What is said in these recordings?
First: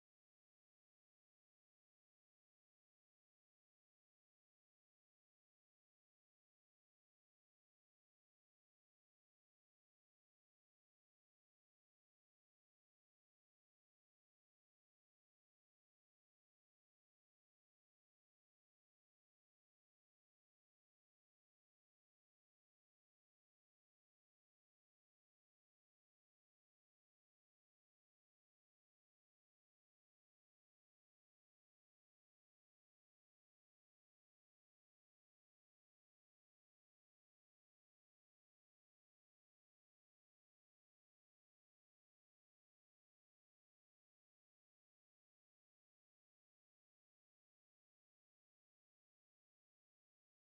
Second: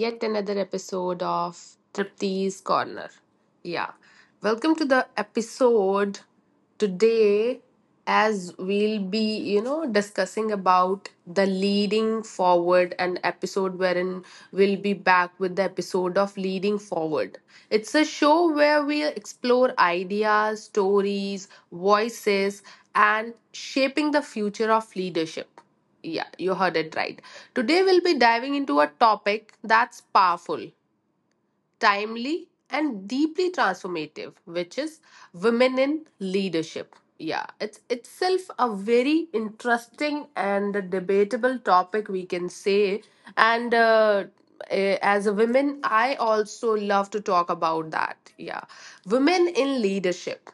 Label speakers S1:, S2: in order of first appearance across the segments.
S1: yet another episode of Tripti's Corner. Yeah, welcome to the episode today as we'll be, discussing about the leading forward an episode wherein we'll be back with the episode of leading forward. It's a show where we explore ideas, stories, voices and shaping the future of leadership. Yeah, you heard it right. Today we'll be diving into a topic that's powerful timely and deeply transformative, which is women in leadership. Yeah, it's itself a very interesting and a debatable topic we can say. and uh, as a woman I also love to talk about that. Yeah, women in leadership.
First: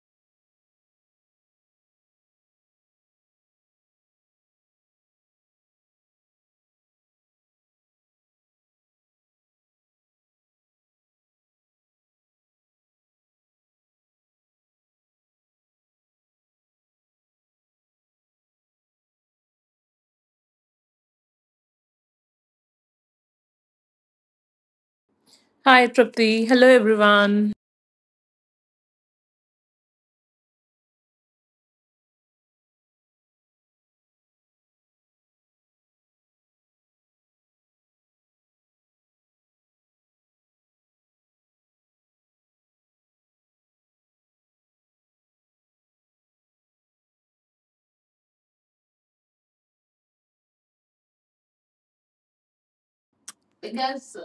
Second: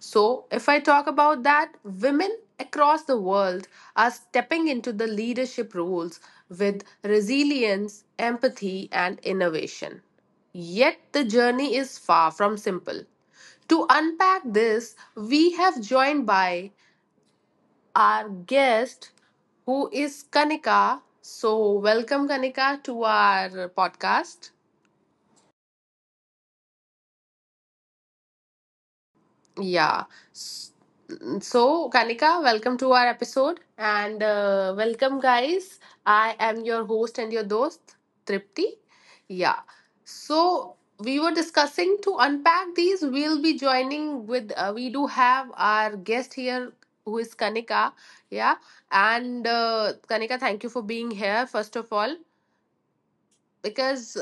S1: So, if I talk about that, women across the world are stepping into the leadership roles with resilience, empathy, and innovation. Yet the journey is far from simple. To unpack this, we have joined by our guest, who is Kanika. So, welcome Kanika to our podcast.
S2: Hi, Tripti. Hello, everyone.
S1: Yeah. S- So, Kanika, welcome to our episode. And Welcome, guys. I am your host and your host, Tripti. Yeah. So, we were discussing to unpack these. We'll be joining with, we do have our guest here who is Kanika. Yeah. And Kanika, thank you for being here, first of all. Because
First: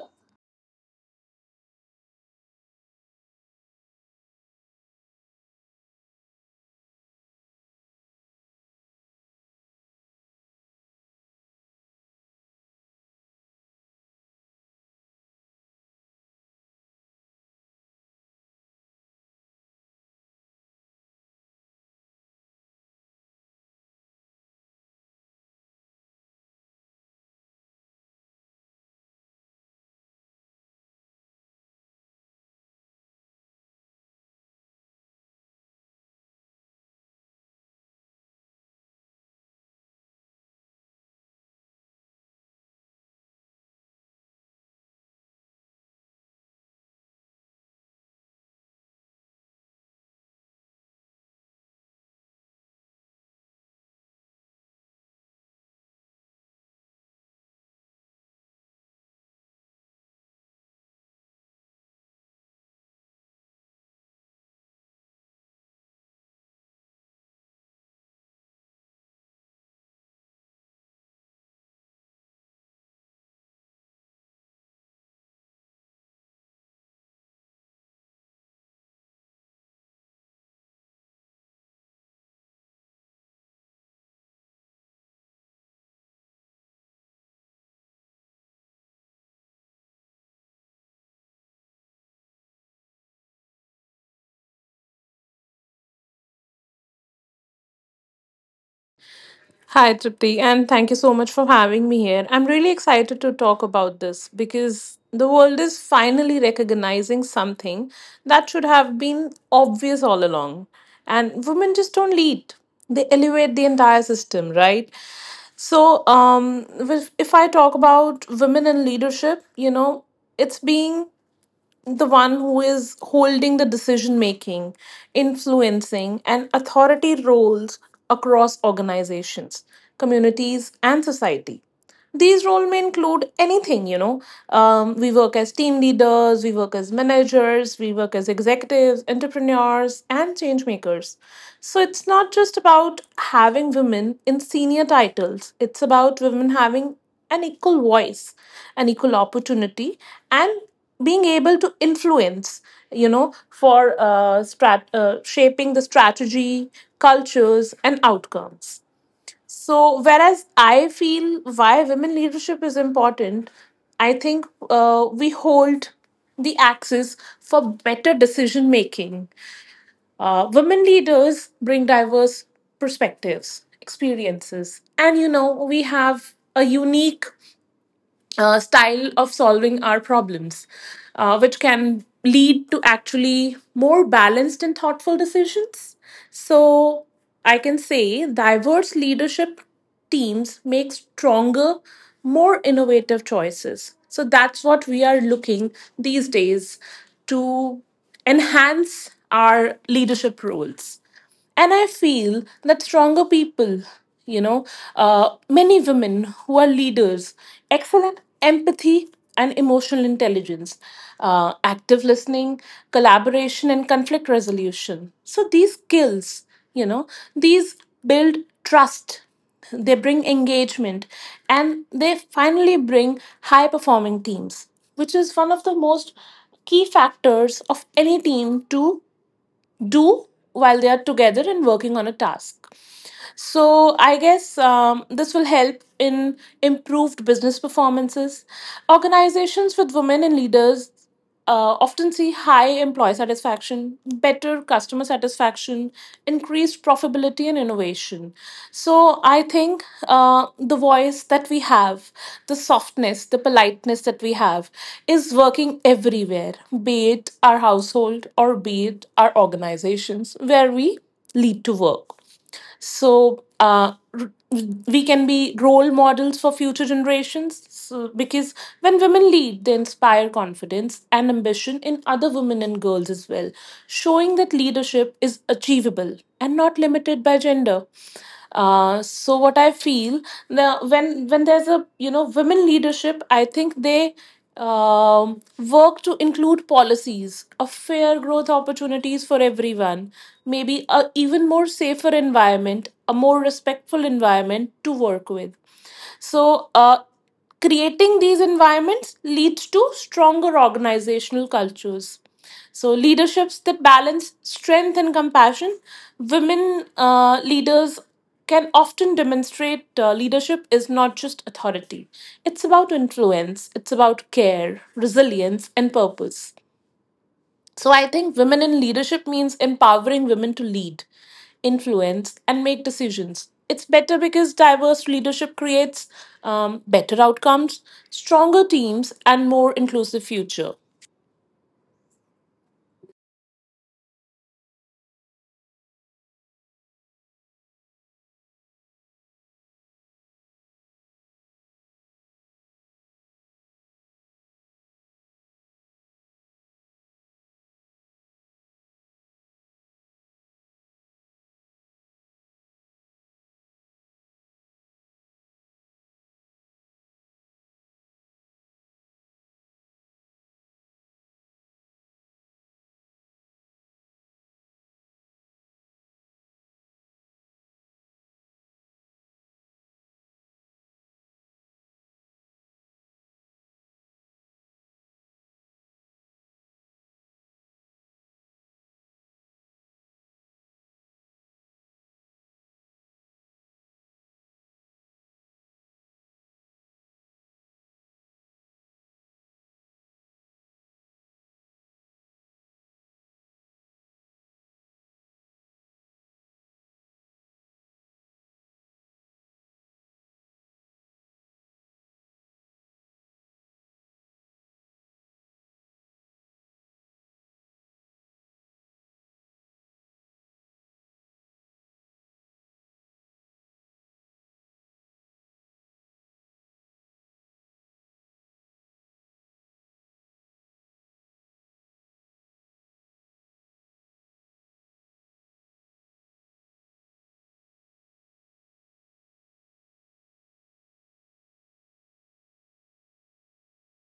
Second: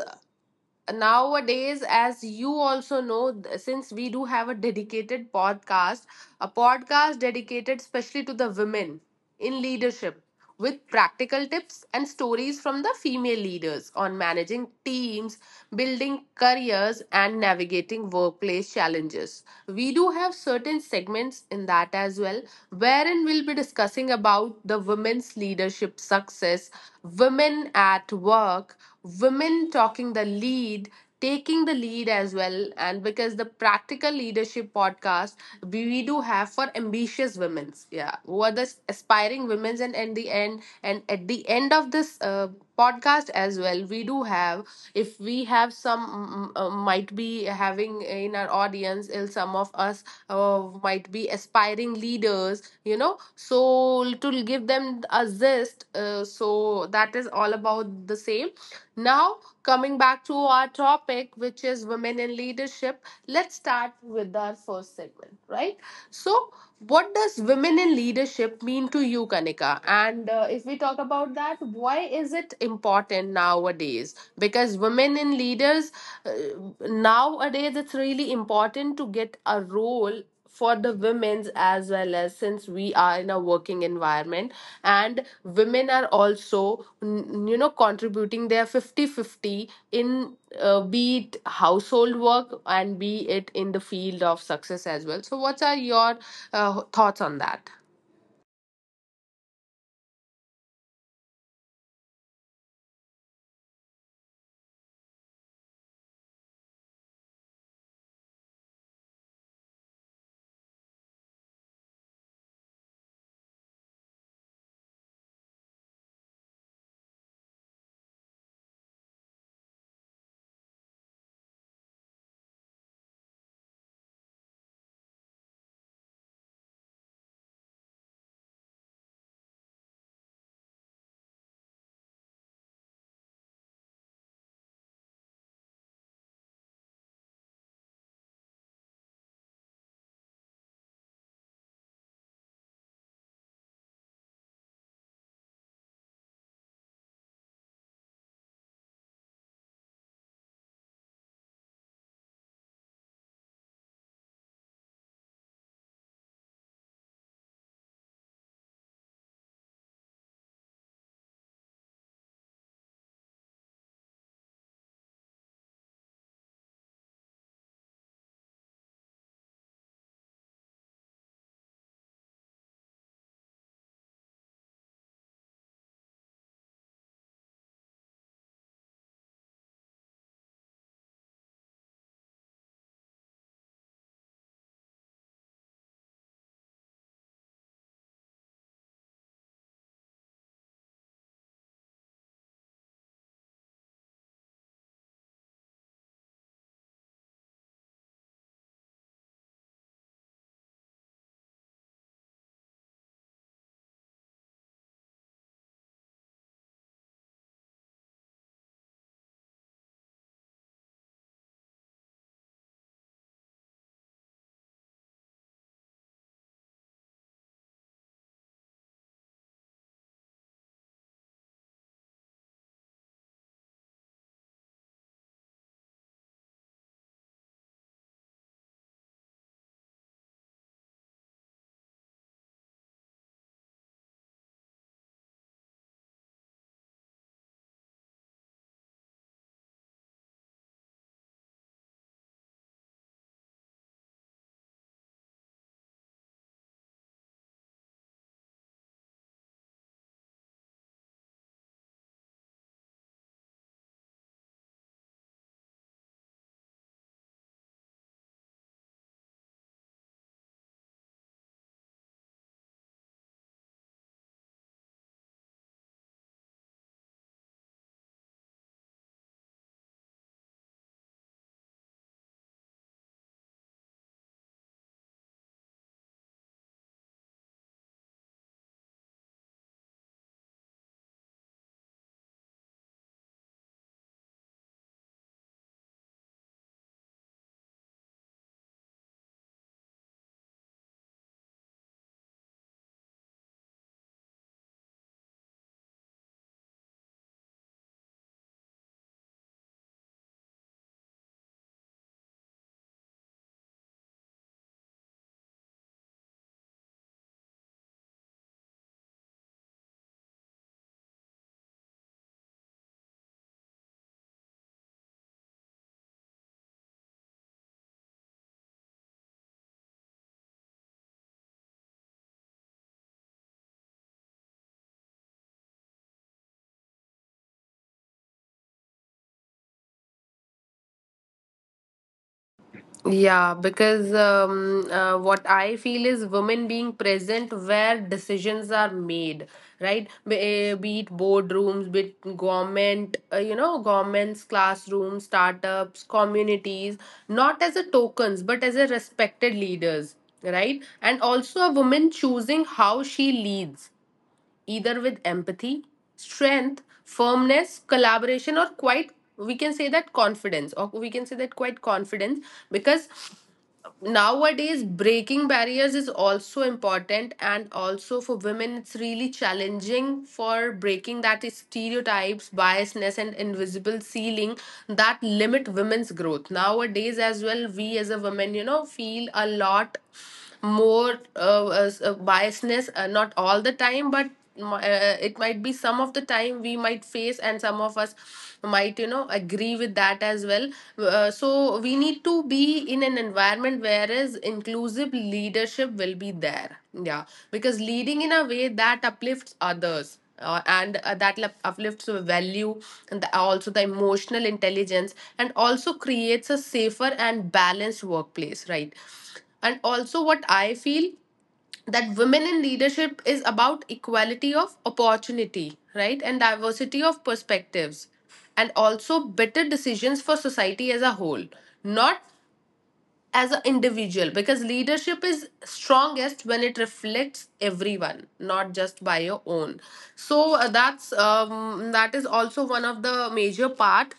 S1: nowadays, as you also know, since we do have a dedicated podcast, a podcast dedicated especially to the women in leadership with practical tips and stories from the female leaders on managing teams, building careers and navigating workplace challenges, we do have certain segments in that as well, wherein we'll be discussing about the women's leadership success, women at work, women talking the lead, taking the lead as well. And because the practical leadership podcast, we do have for ambitious women's, yeah, who are the aspiring women's, and at the end of this podcast as well, we do have, if we have some, might be having in our audience, some of us uh, might be aspiring leaders, you know so to give them a zest, so that is all about the same. Now, coming back to our topic, which is women in leadership, let's start with our first segment, right? So, what does women in leadership mean to you, Kanika? And If we talk about that, why is it important nowadays? Because women in leaders, uh, nowadays it's really important to get a role for the women's, as well, as since we are in a working environment and women are also contributing their 50-50 in, be it household work and be it in the field of success as well. So what are your thoughts on that?
S2: Hi, Tripti, and thank you so much for having me here. I'm really excited to talk about this because the world is finally recognizing something that should have been obvious all along. And women just don't lead, they elevate the entire system, right? So, if I talk about women in leadership, you know, it's being the one who is holding the decision making, influencing, and authority roles across organizations, communities, and society. These roles may include anything, you know. We work as team leaders, we work as managers, we work as executives, entrepreneurs, and change makers. So it's not just about having women in senior titles, it's about women having an equal voice, an equal opportunity, and being able to influence you know for shaping the strategy, cultures, and outcomes. So whereas I feel why women leadership is important, I think we hold the axis for better decision making. Women leaders bring diverse perspectives, experiences, and you know we have a unique style of solving our problems, which can lead to actually more balanced and thoughtful decisions. So, I can say diverse leadership teams make stronger, more innovative choices. So, that's what we are looking these days to enhance our leadership roles. And I feel that stronger people, you know, uh, many women who are leaders, excellent empathy and emotional intelligence, active listening, collaboration, and conflict resolution. So these skills, you know, these build trust, they bring engagement, and they finally bring high performing teams, which is one of the most key factors of any team to do while they are together and working on a task. So I guess this will help in improved business performances. Organizations with women and leaders often see high employee satisfaction, better customer satisfaction, increased profitability, and innovation. So I think the voice that we have, the softness, the politeness that we have, is working everywhere, be it our household or be it our organizations where we lead to work. So r- we can be role models for future generations, so because when women lead they inspire confidence and ambition in other women and girls as well, showing that leadership is achievable and not limited by gender. So what I feel now, when there's a you know women leadership, I think they work to include policies of fair growth opportunities for everyone, maybe a even more safer environment, a more respectful environment to work with. So, creating these environments leads to stronger organizational cultures. So, leaderships that balance strength and compassion, women leaders can often demonstrate leadership is not just authority. It's about influence, it's about care, resilience, and purpose. So I think women in leadership means empowering women to lead, influence, and make decisions. It's better because diverse leadership creates better outcomes, stronger teams, and more inclusive future.
S1: Yeah, because what I feel is women being present where decisions are made, right? Be it boardrooms, be it government, governments, classrooms, startups, communities, not as a tokens, but as a respected leaders, right? And also a woman choosing how she leads, either with empathy, strength, firmness, collaboration, or quite we can say that confidence, or we can say that quite confidence. Because nowadays breaking barriers is also important, and also for women, it's really challenging for breaking that stereotypes, biasness, and invisible ceiling that limit women's growth. Nowadays, as well, we as a woman, feel a lot more as biasness, not all the time, but it might be some of the time we might face, and some of us might agree with that as well. So we need to be in an environment whereas inclusive leadership will be there. Yeah, because leading in a way that uplifts others, and that uplifts the value and the, also the emotional intelligence and also creates a safer and balanced workplace, right? And also what I feel that women in leadership is about equality of opportunity, right? And diversity of perspectives, and also better decisions for society as a whole, not as an individual, because leadership is strongest when it reflects everyone, not just by your own. So that's that is also one of the major part.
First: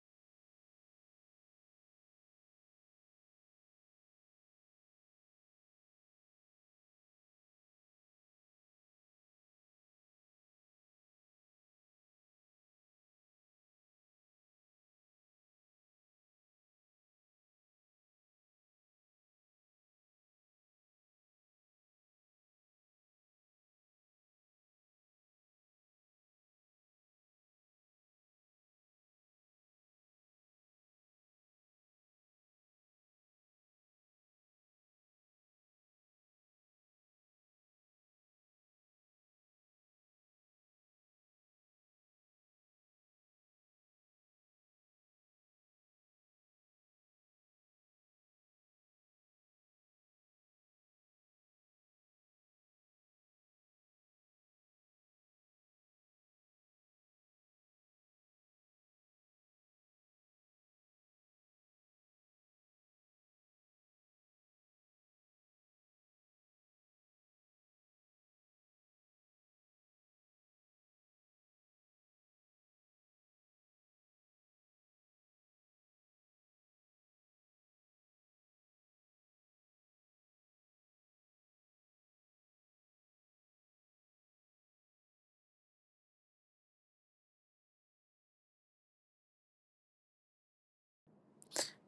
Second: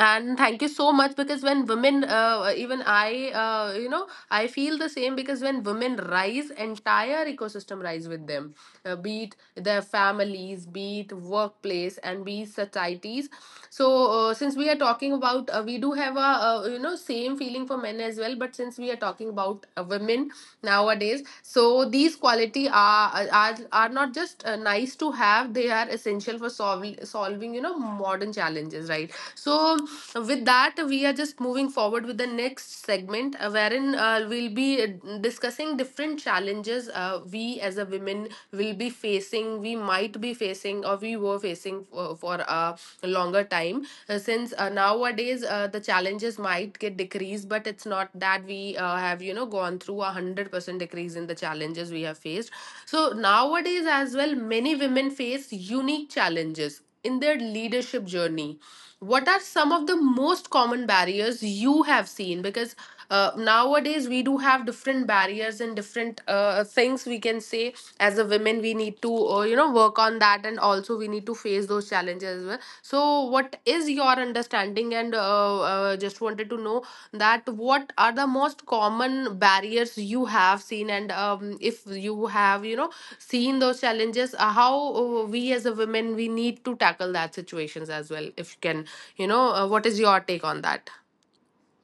S1: And thank you so much, because when women, even I, I feel the same, because when women rise, entire ecosystem rise with them, be it their families, be it workplace, and be it societies. So since we are talking about, we do have a, same feeling for men as well, but since we are talking about women nowadays, so these quality are are not just nice to have; they are essential for solving modern challenges, right? So, with that, we are just moving forward with the next segment, wherein we'll be discussing different challenges, we as a women will be facing, we might be facing, or we were facing for, a longer time. Since nowadays the challenges might get decreased, but it's not that we have gone through 100% decrease in the challenges we have faced. So nowadays as well, many women face unique challenges in their leadership journey. What are some of the most common barriers you have seen? Because nowadays we do have different barriers and different things we can say. As a women we need to, work on that, and also we need to face those challenges as well. So what is your understanding? And Just wanted to know that what are the most common barriers you have seen, and if you have seen those challenges, how we as a women we need to tackle that situations as well. If you can, what is your take on that?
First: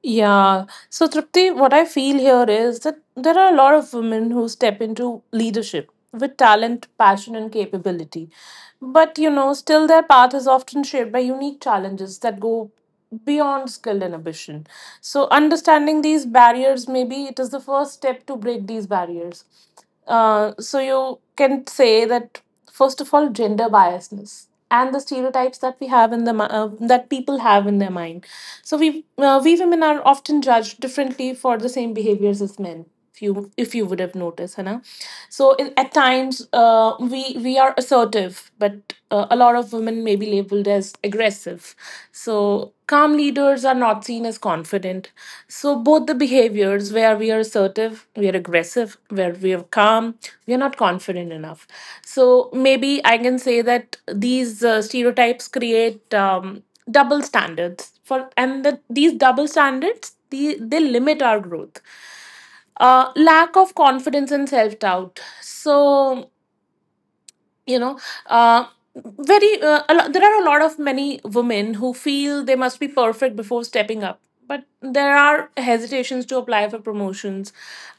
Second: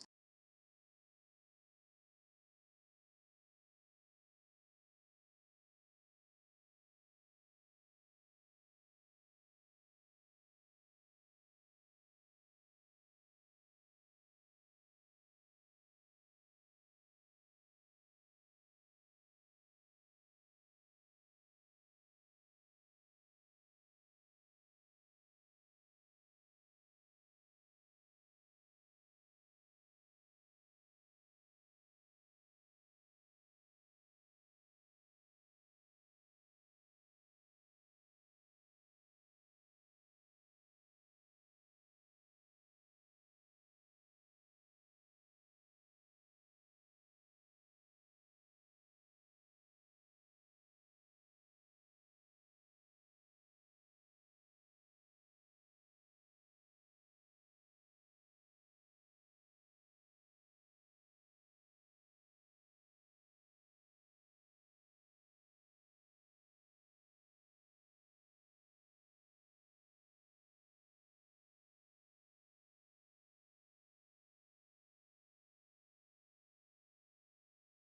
S2: Yeah. So, Tripti, what I feel here is that there are a lot of women who step into leadership with talent, passion, and capability. But, you know, still their path is often shaped by unique challenges that go beyond skill and ambition. So, understanding these barriers, maybe it is the first step to break these barriers. So, you can say that first of all gender biasness and the stereotypes that we have in the that people have in their mind. So we women are often judged differently for the same behaviors as men, if you would have noticed, Hannah. So in, at times we are assertive, but a lot of women may be labeled as aggressive. So, calm leaders are not seen as confident. So, both the behaviors where we are assertive, we are aggressive, where we are calm, we are not confident enough. So, maybe I can say that these stereotypes create double standards for, and that these double standards the, they limit our growth. Lack of confidence and self doubt. So, you know, uh, there are a lot of many women who feel they must be perfect before stepping up, but there are hesitations to apply for promotions,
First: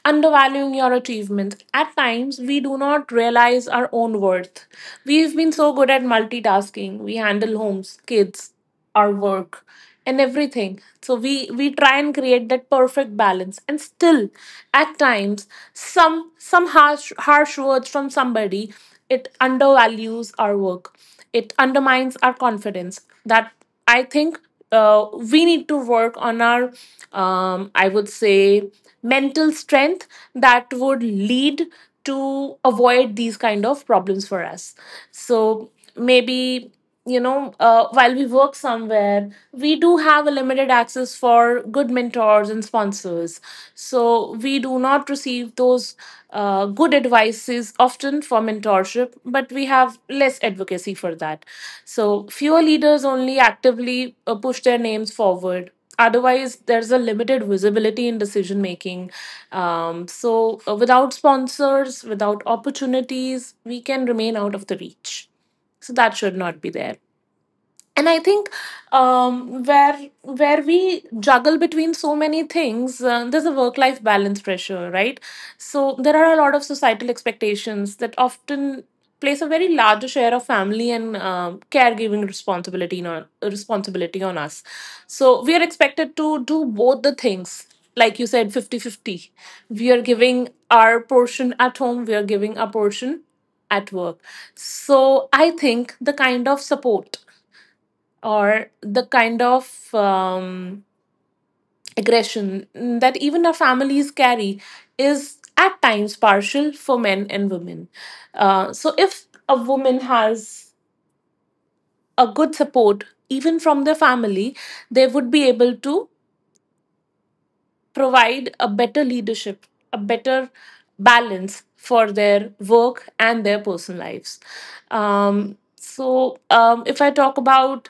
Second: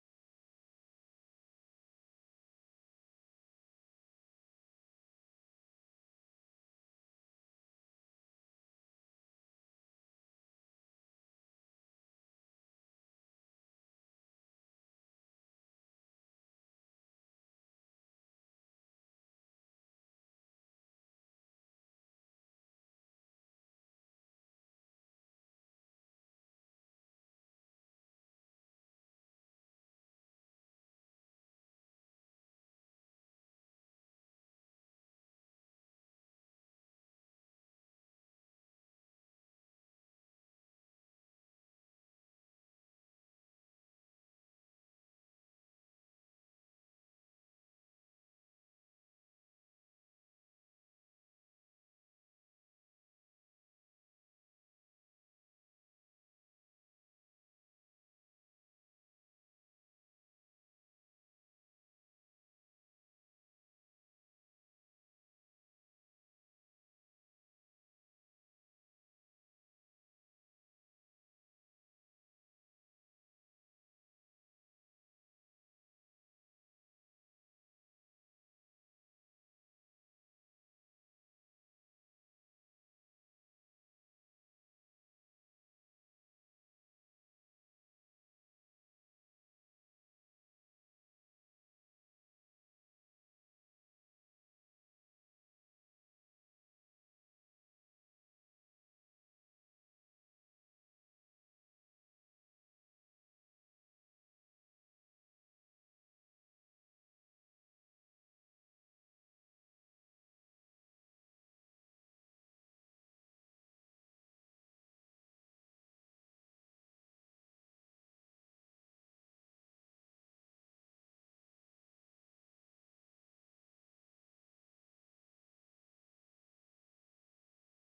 S2: undervaluing your achievements. At times we do not realize our own worth. We've been so good at multitasking. We handle homes, kids, our work, and everything. So we try and create that perfect balance, and still at times some harsh words from somebody, it undervalues our work, it undermines our confidence. That I think we need to work on our, I would say, mental strength. That would lead to avoid these kind of problems for us. So maybe, you know, while we work somewhere, we do have a limited access for good mentors and sponsors. So we do not receive those good advices often for mentorship, but we have less advocacy for that. So fewer leaders only actively push their names forward. Otherwise, there's a limited visibility in decision making. Without sponsors, without opportunities, we can remain out of the reach. So, that should not be there. And I think, um, where where we juggle between so many things, there's a work life balance pressure, right? So there are a lot of societal expectations that often place a very larger share of family and caregiving responsibility on us. So we are expected to do both the things, like you said, 50-50. We are giving our portion at home, we are giving a portion at work. So I think the kind of support or the kind of aggression that even our families carry is at times partial for men and women. So, if a woman has a good support, even from their family, they would be able to provide a better leadership, a better balance for their work and their personal lives. If I talk about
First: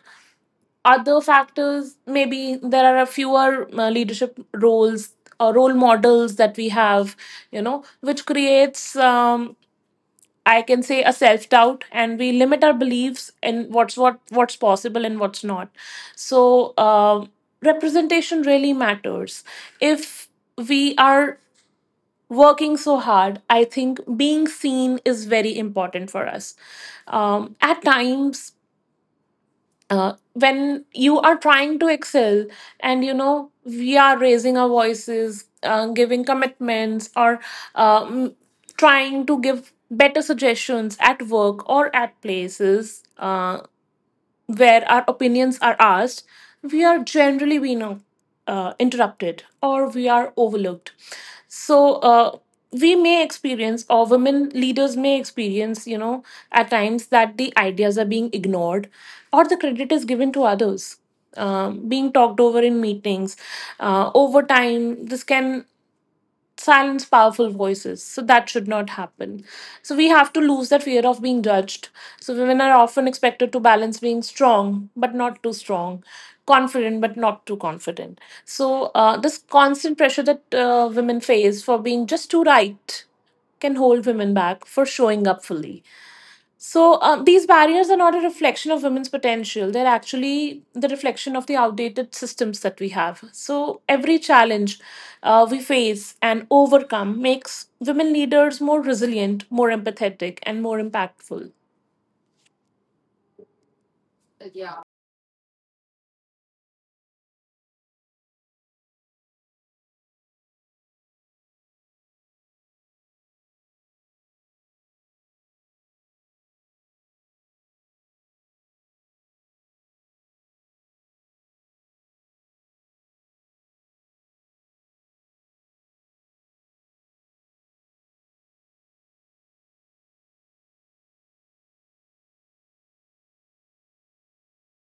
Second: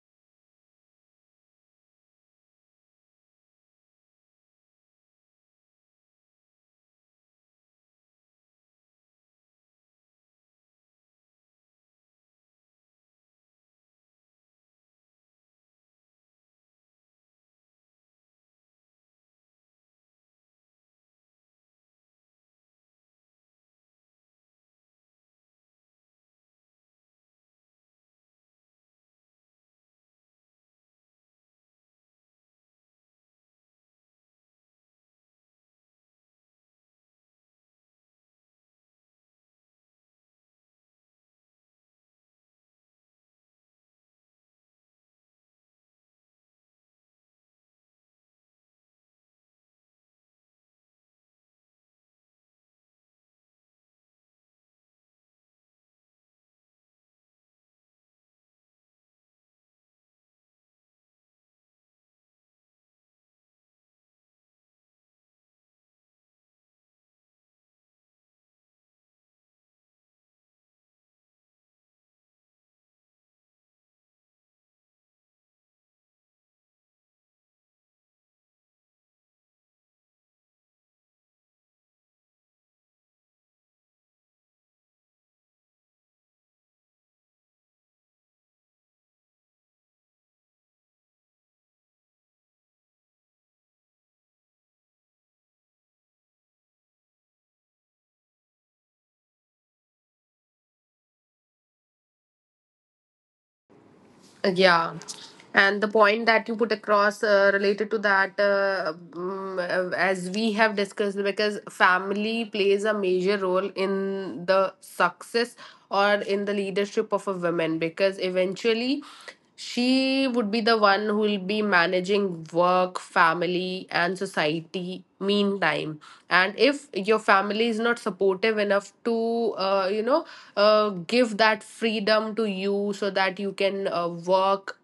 S2: other factors, maybe there are a fewer leadership roles or role models that we have, you know, which creates I can say a self doubt, and we limit our beliefs in what's possible and what's not. So um representation really matters. If we are working so hard, I think being seen is very important for us. At times, when you are trying to excel, and you know we are raising our voices, giving commitments, or um, trying to give better suggestions at work or at places where our opinions are asked, we are generally we know interrupted or we are overlooked. So we may experience, or women leaders may experience, you know, at times that the ideas are being ignored, or the credit is given to others. Being talked over in meetings, over time this can silence powerful voices. So that should not happen. So we have to lose that fear of being judged. So women are often expected to balance being strong but not too strong, confident but not too confident. So this constant pressure that women face for being just too right can hold women back for showing up fully. So these barriers are not a reflection of women's potential. They're actually the reflection of the outdated systems that we have. So every challenge we face and overcome makes women leaders more resilient, more empathetic, and more impactful.
S1: Yeah. And the point that you put across related to that, as we have discussed, because family plays a major role in the success or in the leadership of a woman, because eventually she would be the one who will be managing work, family, and society meantime. And if your family is not supportive enough to, give that freedom to you so that you can work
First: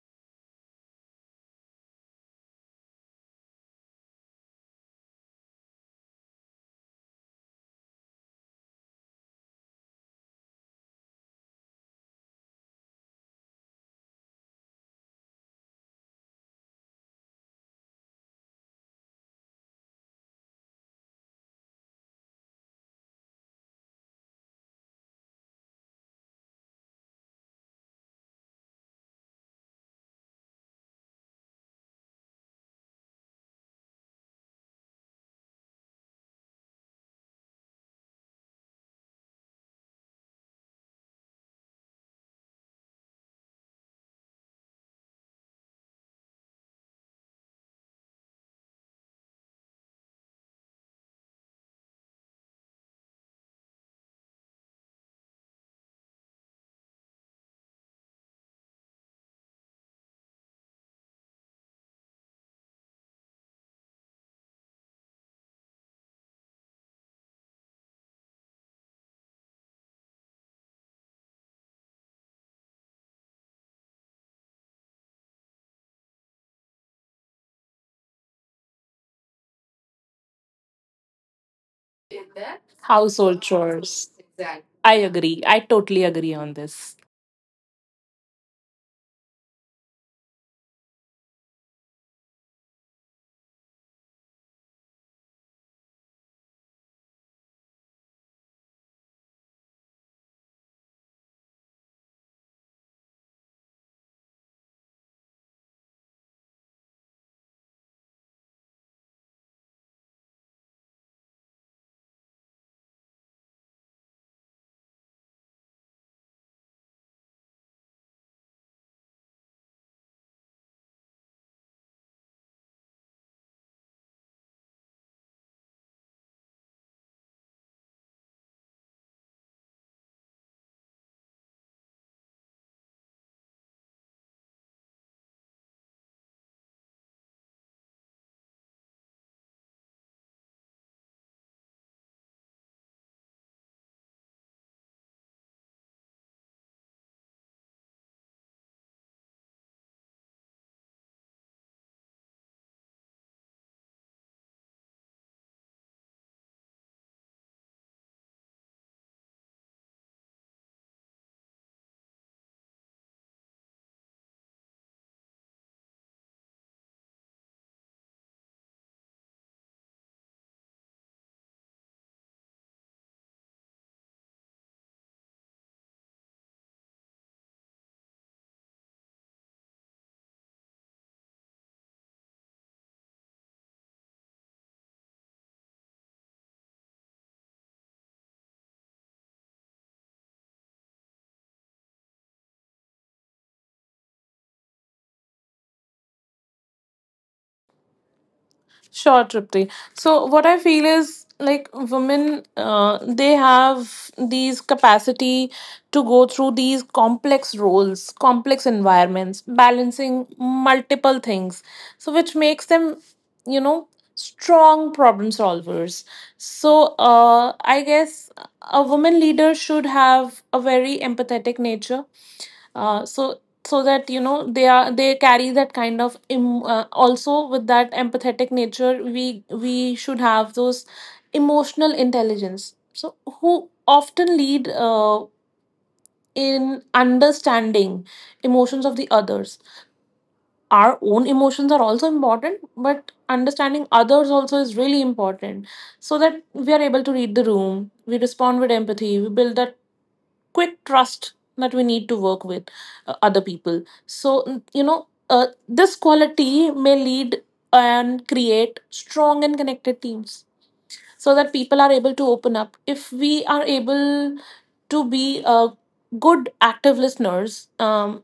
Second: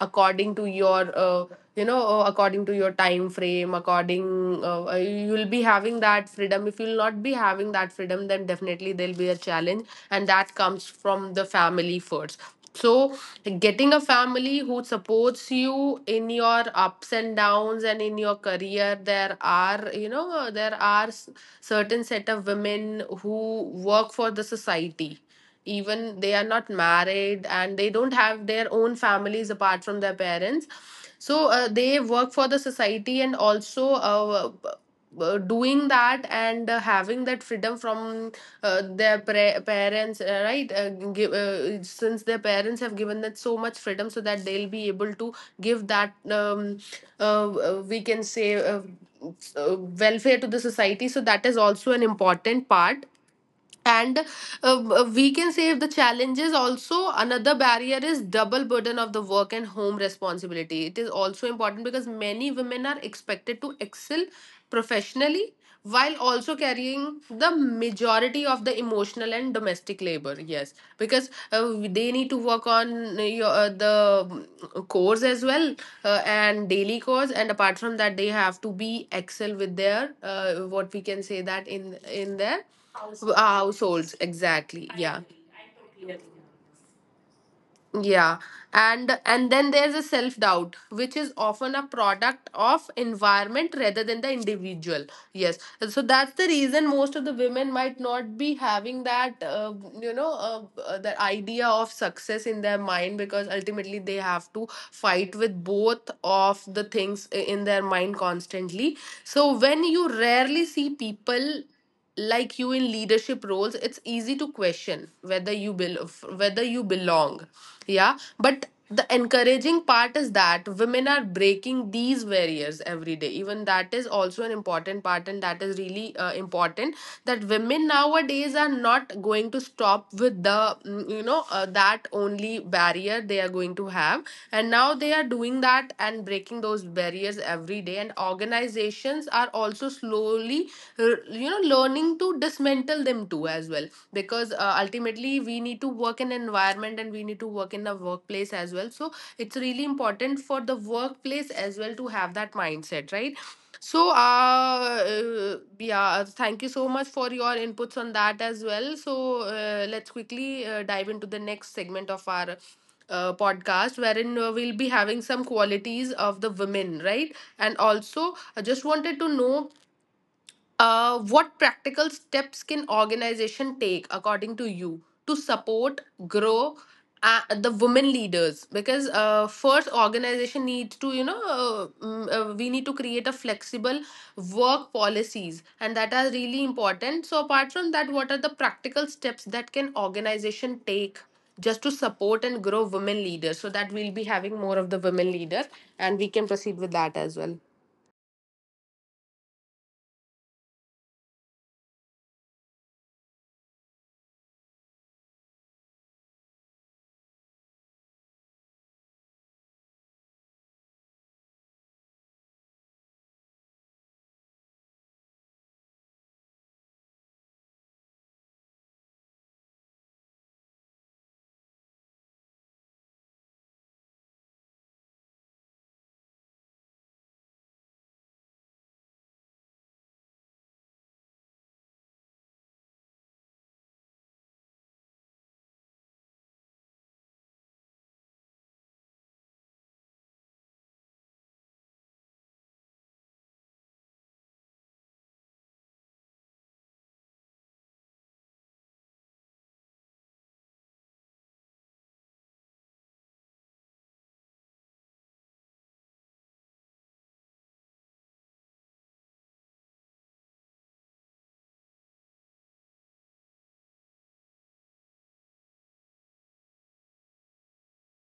S1: according to your according to your time frame, according you'll be having that freedom. If you'll not be having that freedom, then definitely there'll be a challenge, and that comes from the family first. So getting a family who supports you in your ups and downs and in your career, there are, there are certain set of women who work for the society, even they are not married and they don't have their own families apart from their parents. So they work for the society, and also, doing that, and having that freedom from their parents, right, give, since their parents have given them so much freedom so that they'll be able to give that, we can say, welfare to the society. So that is also an important part. And we can say, if the challenges, also another barrier is double burden of the work and home responsibility. It is also important because many women are expected to excel professionally while also carrying the majority of the emotional and domestic labor. Yes, because they need to work on your, the course as well, and daily course. And apart from that, they have to be excel with their, what we can say, that in there
S2: Household chores.
S1: households,
S2: Exactly.
S1: exactly.
S2: I
S1: Yeah.
S2: agree. I totally agree on this.
S1: Yeah. And then there's a self doubt which is often a product of environment rather than the individual, yes. So that's the reason most of the women might not be having that, you know the idea of success in their mind, because ultimately they have to fight with both of the things in their mind constantly. So when you rarely see people like you in leadership roles, it's easy to question whether you whether you belong. Yeah. But the encouraging part is that women are breaking these barriers every day, even that is also an important part, and that is really important, that women nowadays are not going to stop with the, that only barrier they are going to have. And now they are doing that, and breaking those barriers every day, and organizations are also slowly, learning to dismantle them too as well. Because ultimately we need to work in an environment, and we need to work in a workplace as well, so it's really important for the workplace as well to have that mindset, right? So yeah, thank you so much for your inputs on that as well. So let's quickly dive into the next segment of our podcast, wherein we'll be having some qualities of the women, right? And also I just wanted to know, what practical steps can organization take, according to you, to support, grow the women leaders? Because first, organization needs to, you know, we need to create a flexible work policies, and that are really important. So apart from that, what are the practical steps that can organization take? Just to support and grow women leaders so that we'll be having more of the women leaders, and we can proceed with that as well.
S2: Sure, Tripti. So, what I feel is like women, they have these capacity to go through these complex roles, complex environments, balancing multiple things. So, which makes them, you know, strong problem solvers. So, I guess a woman leader should have a very empathetic nature. Uh, so so that you know they carry that kind of also with that empathetic nature we should have those emotional intelligence, so who often lead in understanding emotions of the others. Our own emotions are also important, but understanding others also is really important, so that we are able to read the room, we respond with empathy, we build that quick trust that we need to work with other people. So, you know, this quality may lead and create strong and connected teams, so that people are able to open up. If we are able to be good active listeners, um,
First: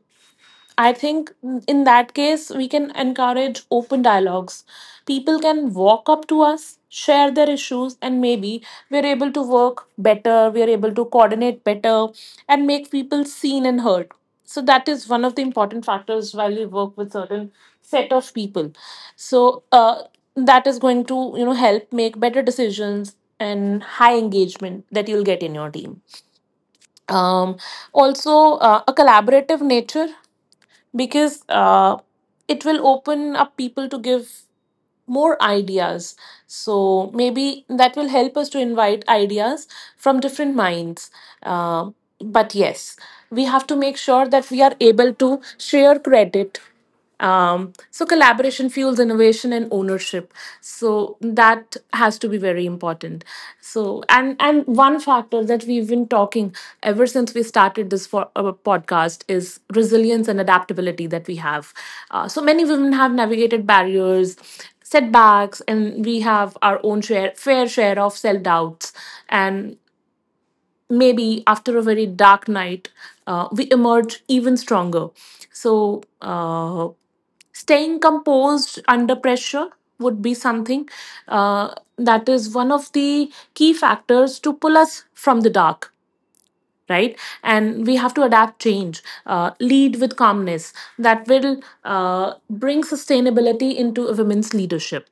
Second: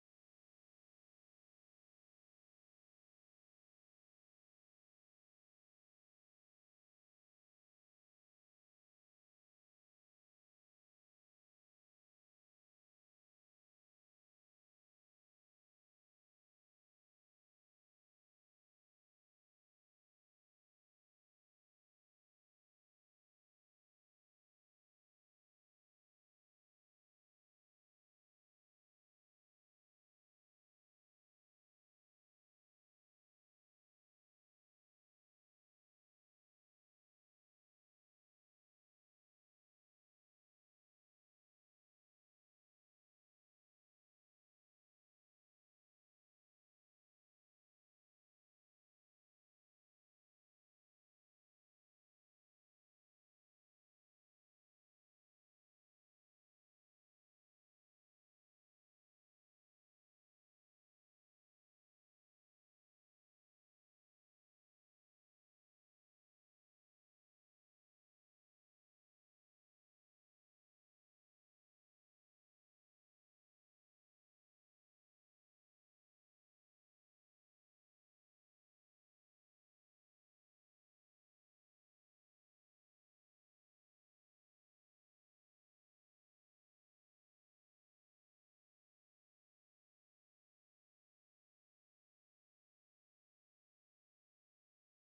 S2: I think in that case, we can encourage open dialogues. People can walk up to us, share their issues, and maybe we're able to work better, we're able to coordinate better, and make people seen and heard. So, that is one of the important factors while we work with certain set of people. So, that is going to help make better decisions and high engagement that you'll get in your team, um, also a collaborative nature, because it will open up people to give more ideas. So maybe that will help us to invite ideas from different minds. Uh, but yes, we have to make sure that we are able to share credit. So collaboration fuels innovation and ownership. So that has to be very important. So, and one factor that we've been talking ever since we started this for our podcast is resilience and adaptability that we have. So many women have navigated barriers, setbacks, and we have our own share, fair share of self doubts. And maybe after a very dark night, we emerge even stronger. So, staying composed under pressure would be something, that is one of the key factors to pull us from the dark, right, and we have to adapt change, lead with calmness that will bring sustainability into a women's leadership.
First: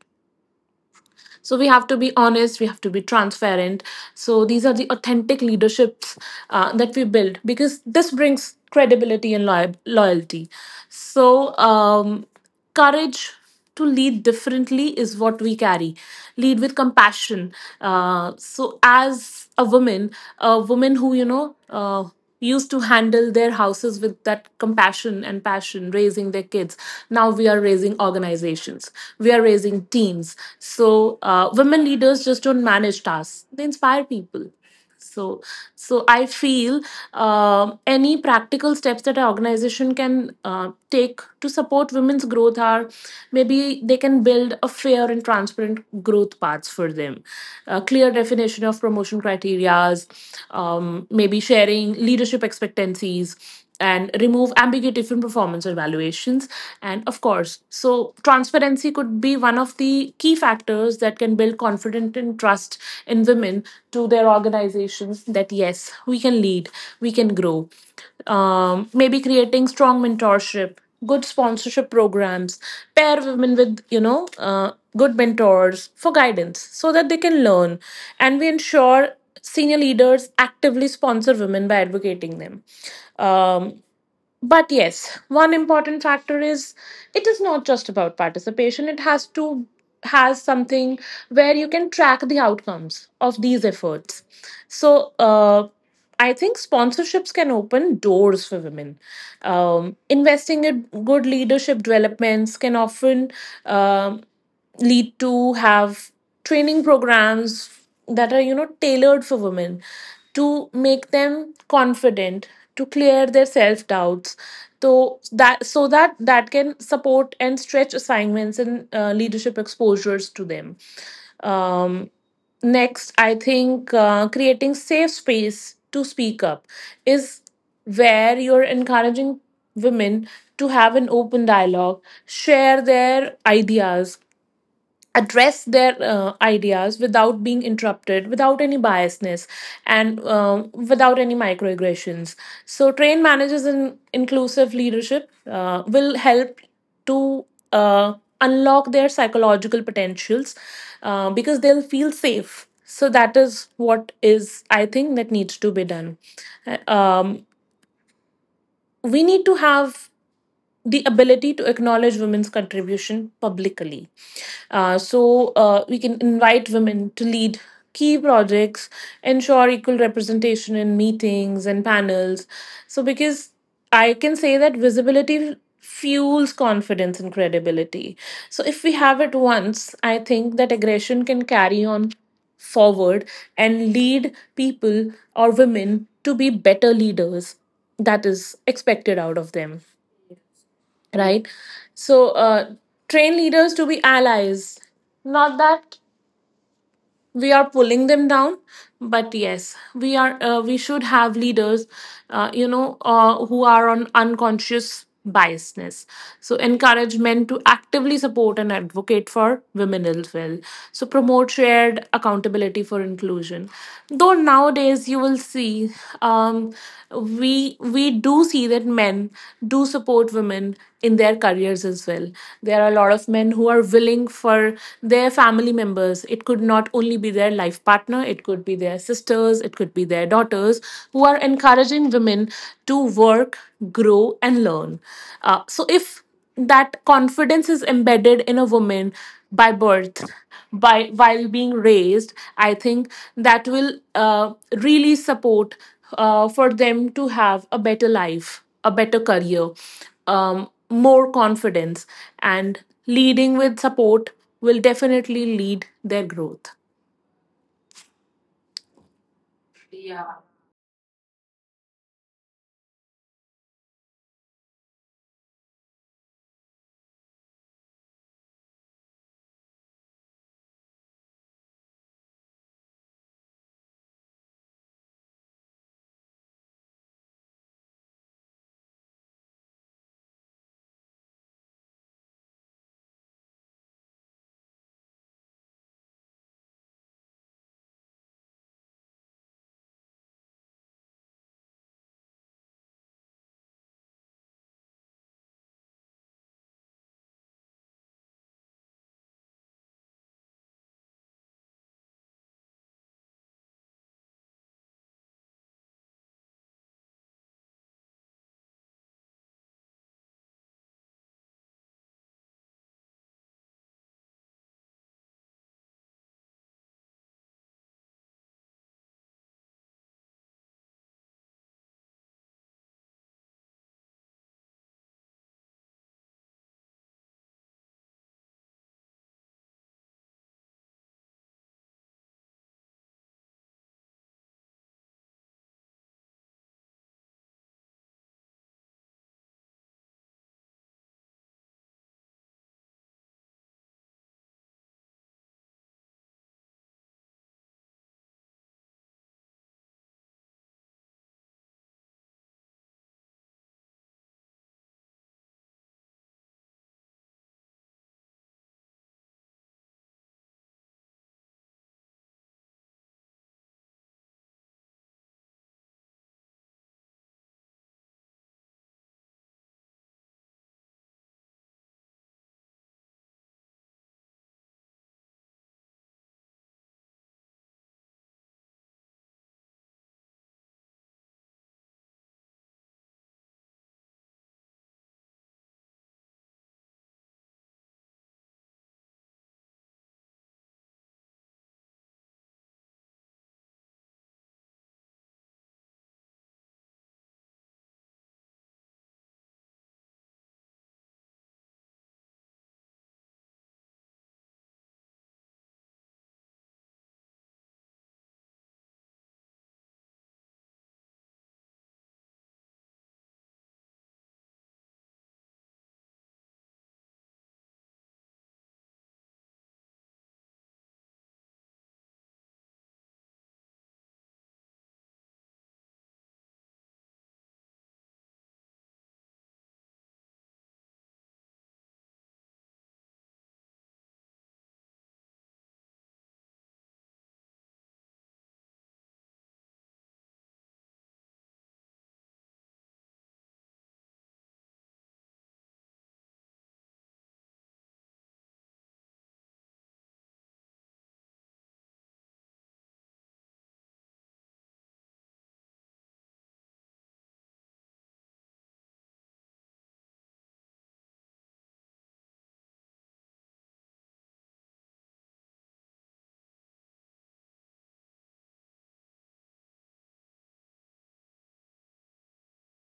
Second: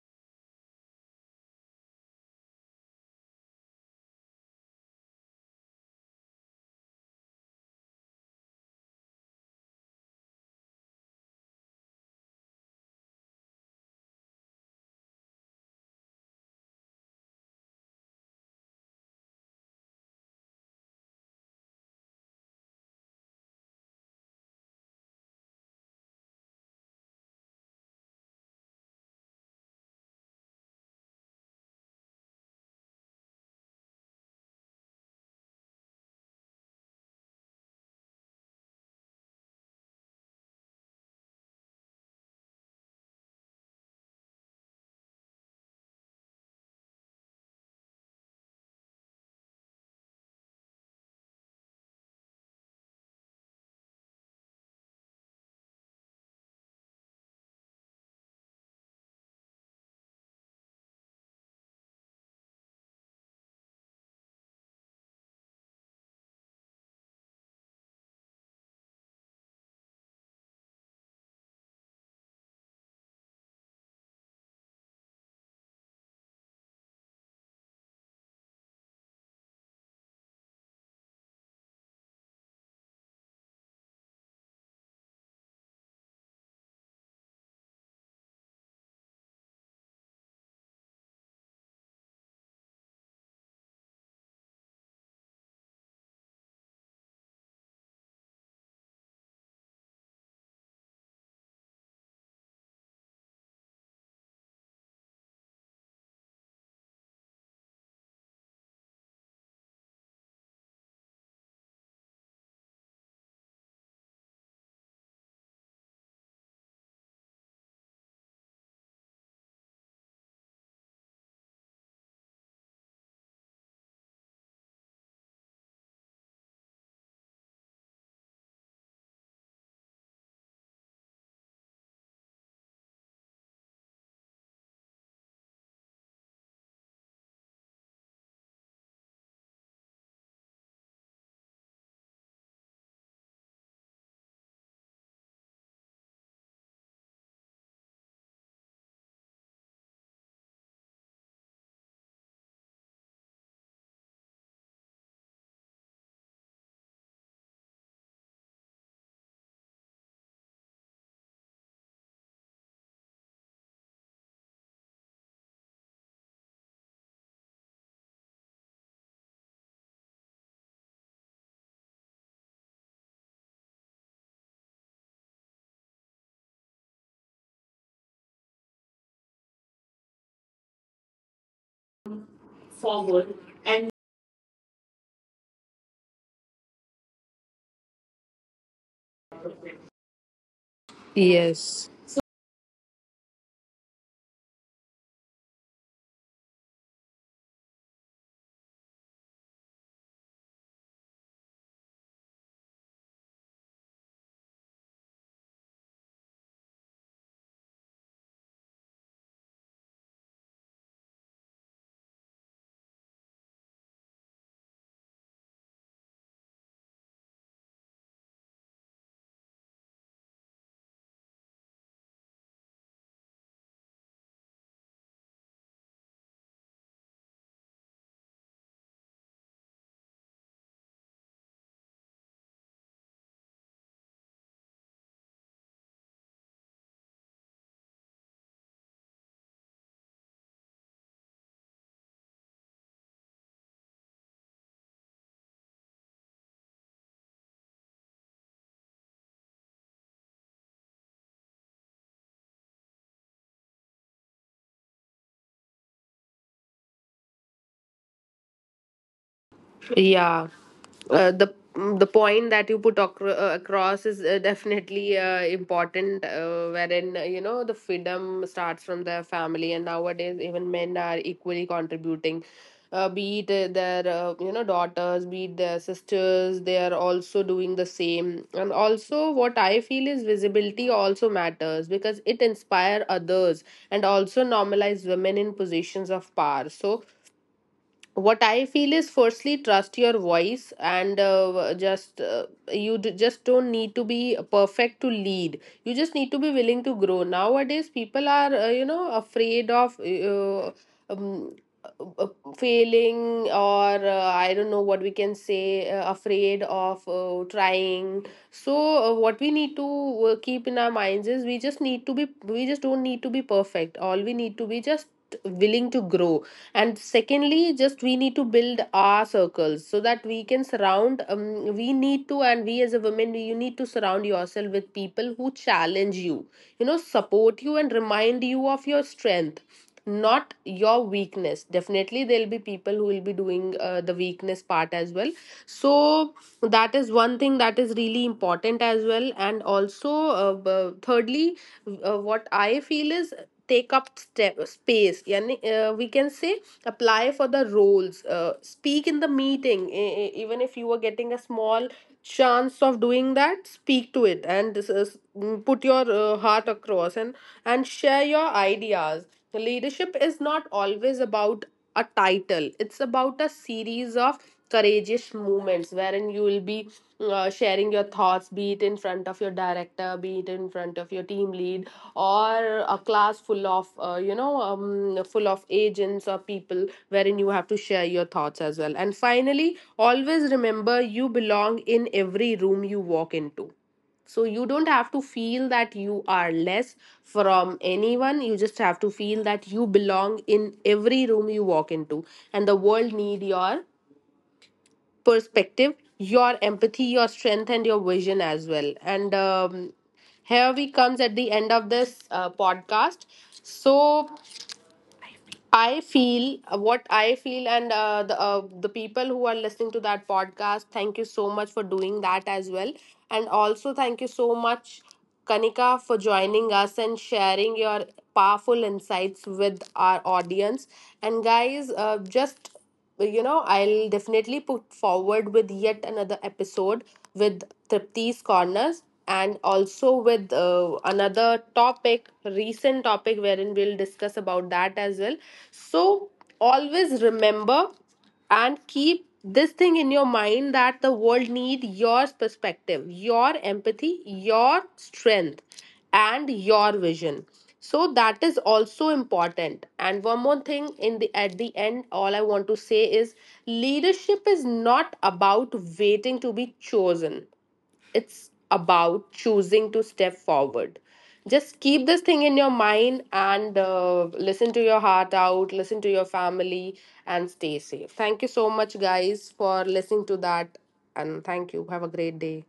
S2: So we have to be honest, we have to be transparent. So these are the authentic leaderships that we build, because this brings credibility and loyalty. So, courage to lead differently is what we carry. Lead with compassion. So as a woman who. Used to handle their houses with that compassion and passion, raising their kids, now we are raising organizations, we are raising teams. So women leaders just don't manage tasks, they inspire people. So, so I feel any practical steps that an organization can take to support women's growth are, maybe they can build a fair and transparent growth paths for them, a clear definition of promotion criterias, maybe sharing leadership expectancies and remove ambiguity from performance evaluations. And of course, so transparency could be one of the key factors that can build confidence and trust in women, to their organizations, that yes, we can lead, we can grow. Maybe creating strong mentorship, good sponsorship programs, pair women with good mentors for guidance so that they can learn, and we ensure senior leaders actively sponsor women by advocating them. Um, but yes, one important factor is, it is not just about participation. It has to, has something where you can track the outcomes of these efforts. So I think sponsorships can open doors for women. Investing in good leadership developments can often, um lead to have training programs that are, tailored for women, to make them confident, to clear their self doubts, so that, that can support and stretch assignments and leadership exposures to them. um, Next, I think creating safe space to speak up is where you're encouraging women to have an open dialogue, share their ideas, address their ideas without being interrupted, without any biasness, and without any microaggressions. So train managers in inclusive leadership will help to uh, unlock their psychological potentials, because they'll feel safe. So that is what is, I think, that needs to be done. Uh, um, we need to have the ability to acknowledge women's contribution publicly. So we can invite women to lead key projects, ensure equal representation in meetings and panels. So because I can say that visibility fuels confidence and credibility. So if we have it once, I think that aggression can carry on forward and lead people or women to be better leaders that is expected out of them, right?
S1: Yes.
S2: So train leaders to be allies, not that we are pulling them down, but yes, we are, we should have leaders, who are on unconscious biasness. So encourage men to actively support and advocate for women as well. So promote shared accountability for inclusion. Though nowadays you will see, um, we do see that men do support women in their careers as well. There are a lot of men who are willing for their family members. It could not only be their life partner, it could be their sisters, it could be their daughters, who are encouraging women to work, grow, and learn. So, if that confidence is embedded in a woman by birth, by while being raised, I think that will uh, really support for them to have a better life, a better career, more confidence, and leading with support will definitely lead their growth.
S1: Yeah, the point that you put across is definitely important. Wherein you know the freedom starts from the family, and nowadays even men are equally contributing. Be it their you know daughters, be it their sisters, they are also doing the same. And also, what I feel is visibility also matters because it inspire others and also normalize women in positions of power. So what I feel is, firstly, trust your voice and just just don't need to be perfect to lead. You just need to be willing to grow. Nowadays people are you know afraid of um, uh, failing or I don't know what we can say, afraid of trying. So what we need to keep in our minds is we just don't need to be perfect. All we need to be just willing to grow. And secondly, just we need to build our circles so that we can surround, we need to, and we as a woman you need to surround yourself with people who challenge you, you know, support you and remind you of your strength, not your weakness. Definitely there'll be people who will be doing the weakness part as well. So that is one thing that is really important as well. And also, thirdly, what I feel is, take up step, space, yani, we can say, apply for the roles, speak in the meeting. Even if you are getting a small chance of doing that, speak to it, and this is, put your heart across and share your ideas. The leadership is not always about a title. It's about a series of courageous movements, wherein you will be sharing your thoughts, be it in front of your director, be it in front of your team lead, or a class full of you know full of agents or people, wherein you have to share your thoughts as well. And finally, always remember, you belong in every room you walk into. So you don't have to feel that you are less from anyone. You just have to feel that you belong in every room you walk into, and the world need your perspective, your empathy, your strength, and your vision as well. And here we comes at the end of this podcast. So I feel, what I feel, and the people who are listening to that podcast, thank you so much for doing that as well, and also thank you so much, Kanika, for joining us and sharing your powerful insights with our audience. And guys, just you know, I'll definitely put forward with yet another episode with Tripti's Corners, and also with another topic, recent topic, wherein we'll discuss about that as well. So, always remember and keep this thing in your mind that the world need your perspective, your empathy, your strength, and your vision. So that is also important. And one more thing, in the at the end, all I want to say is, leadership is not about waiting to be chosen, it's about choosing to step forward. Just keep this thing in your mind, and listen to your heart out, listen to your family, and stay safe. Thank you so much, guys, for listening to that. And thank you. Have a great day.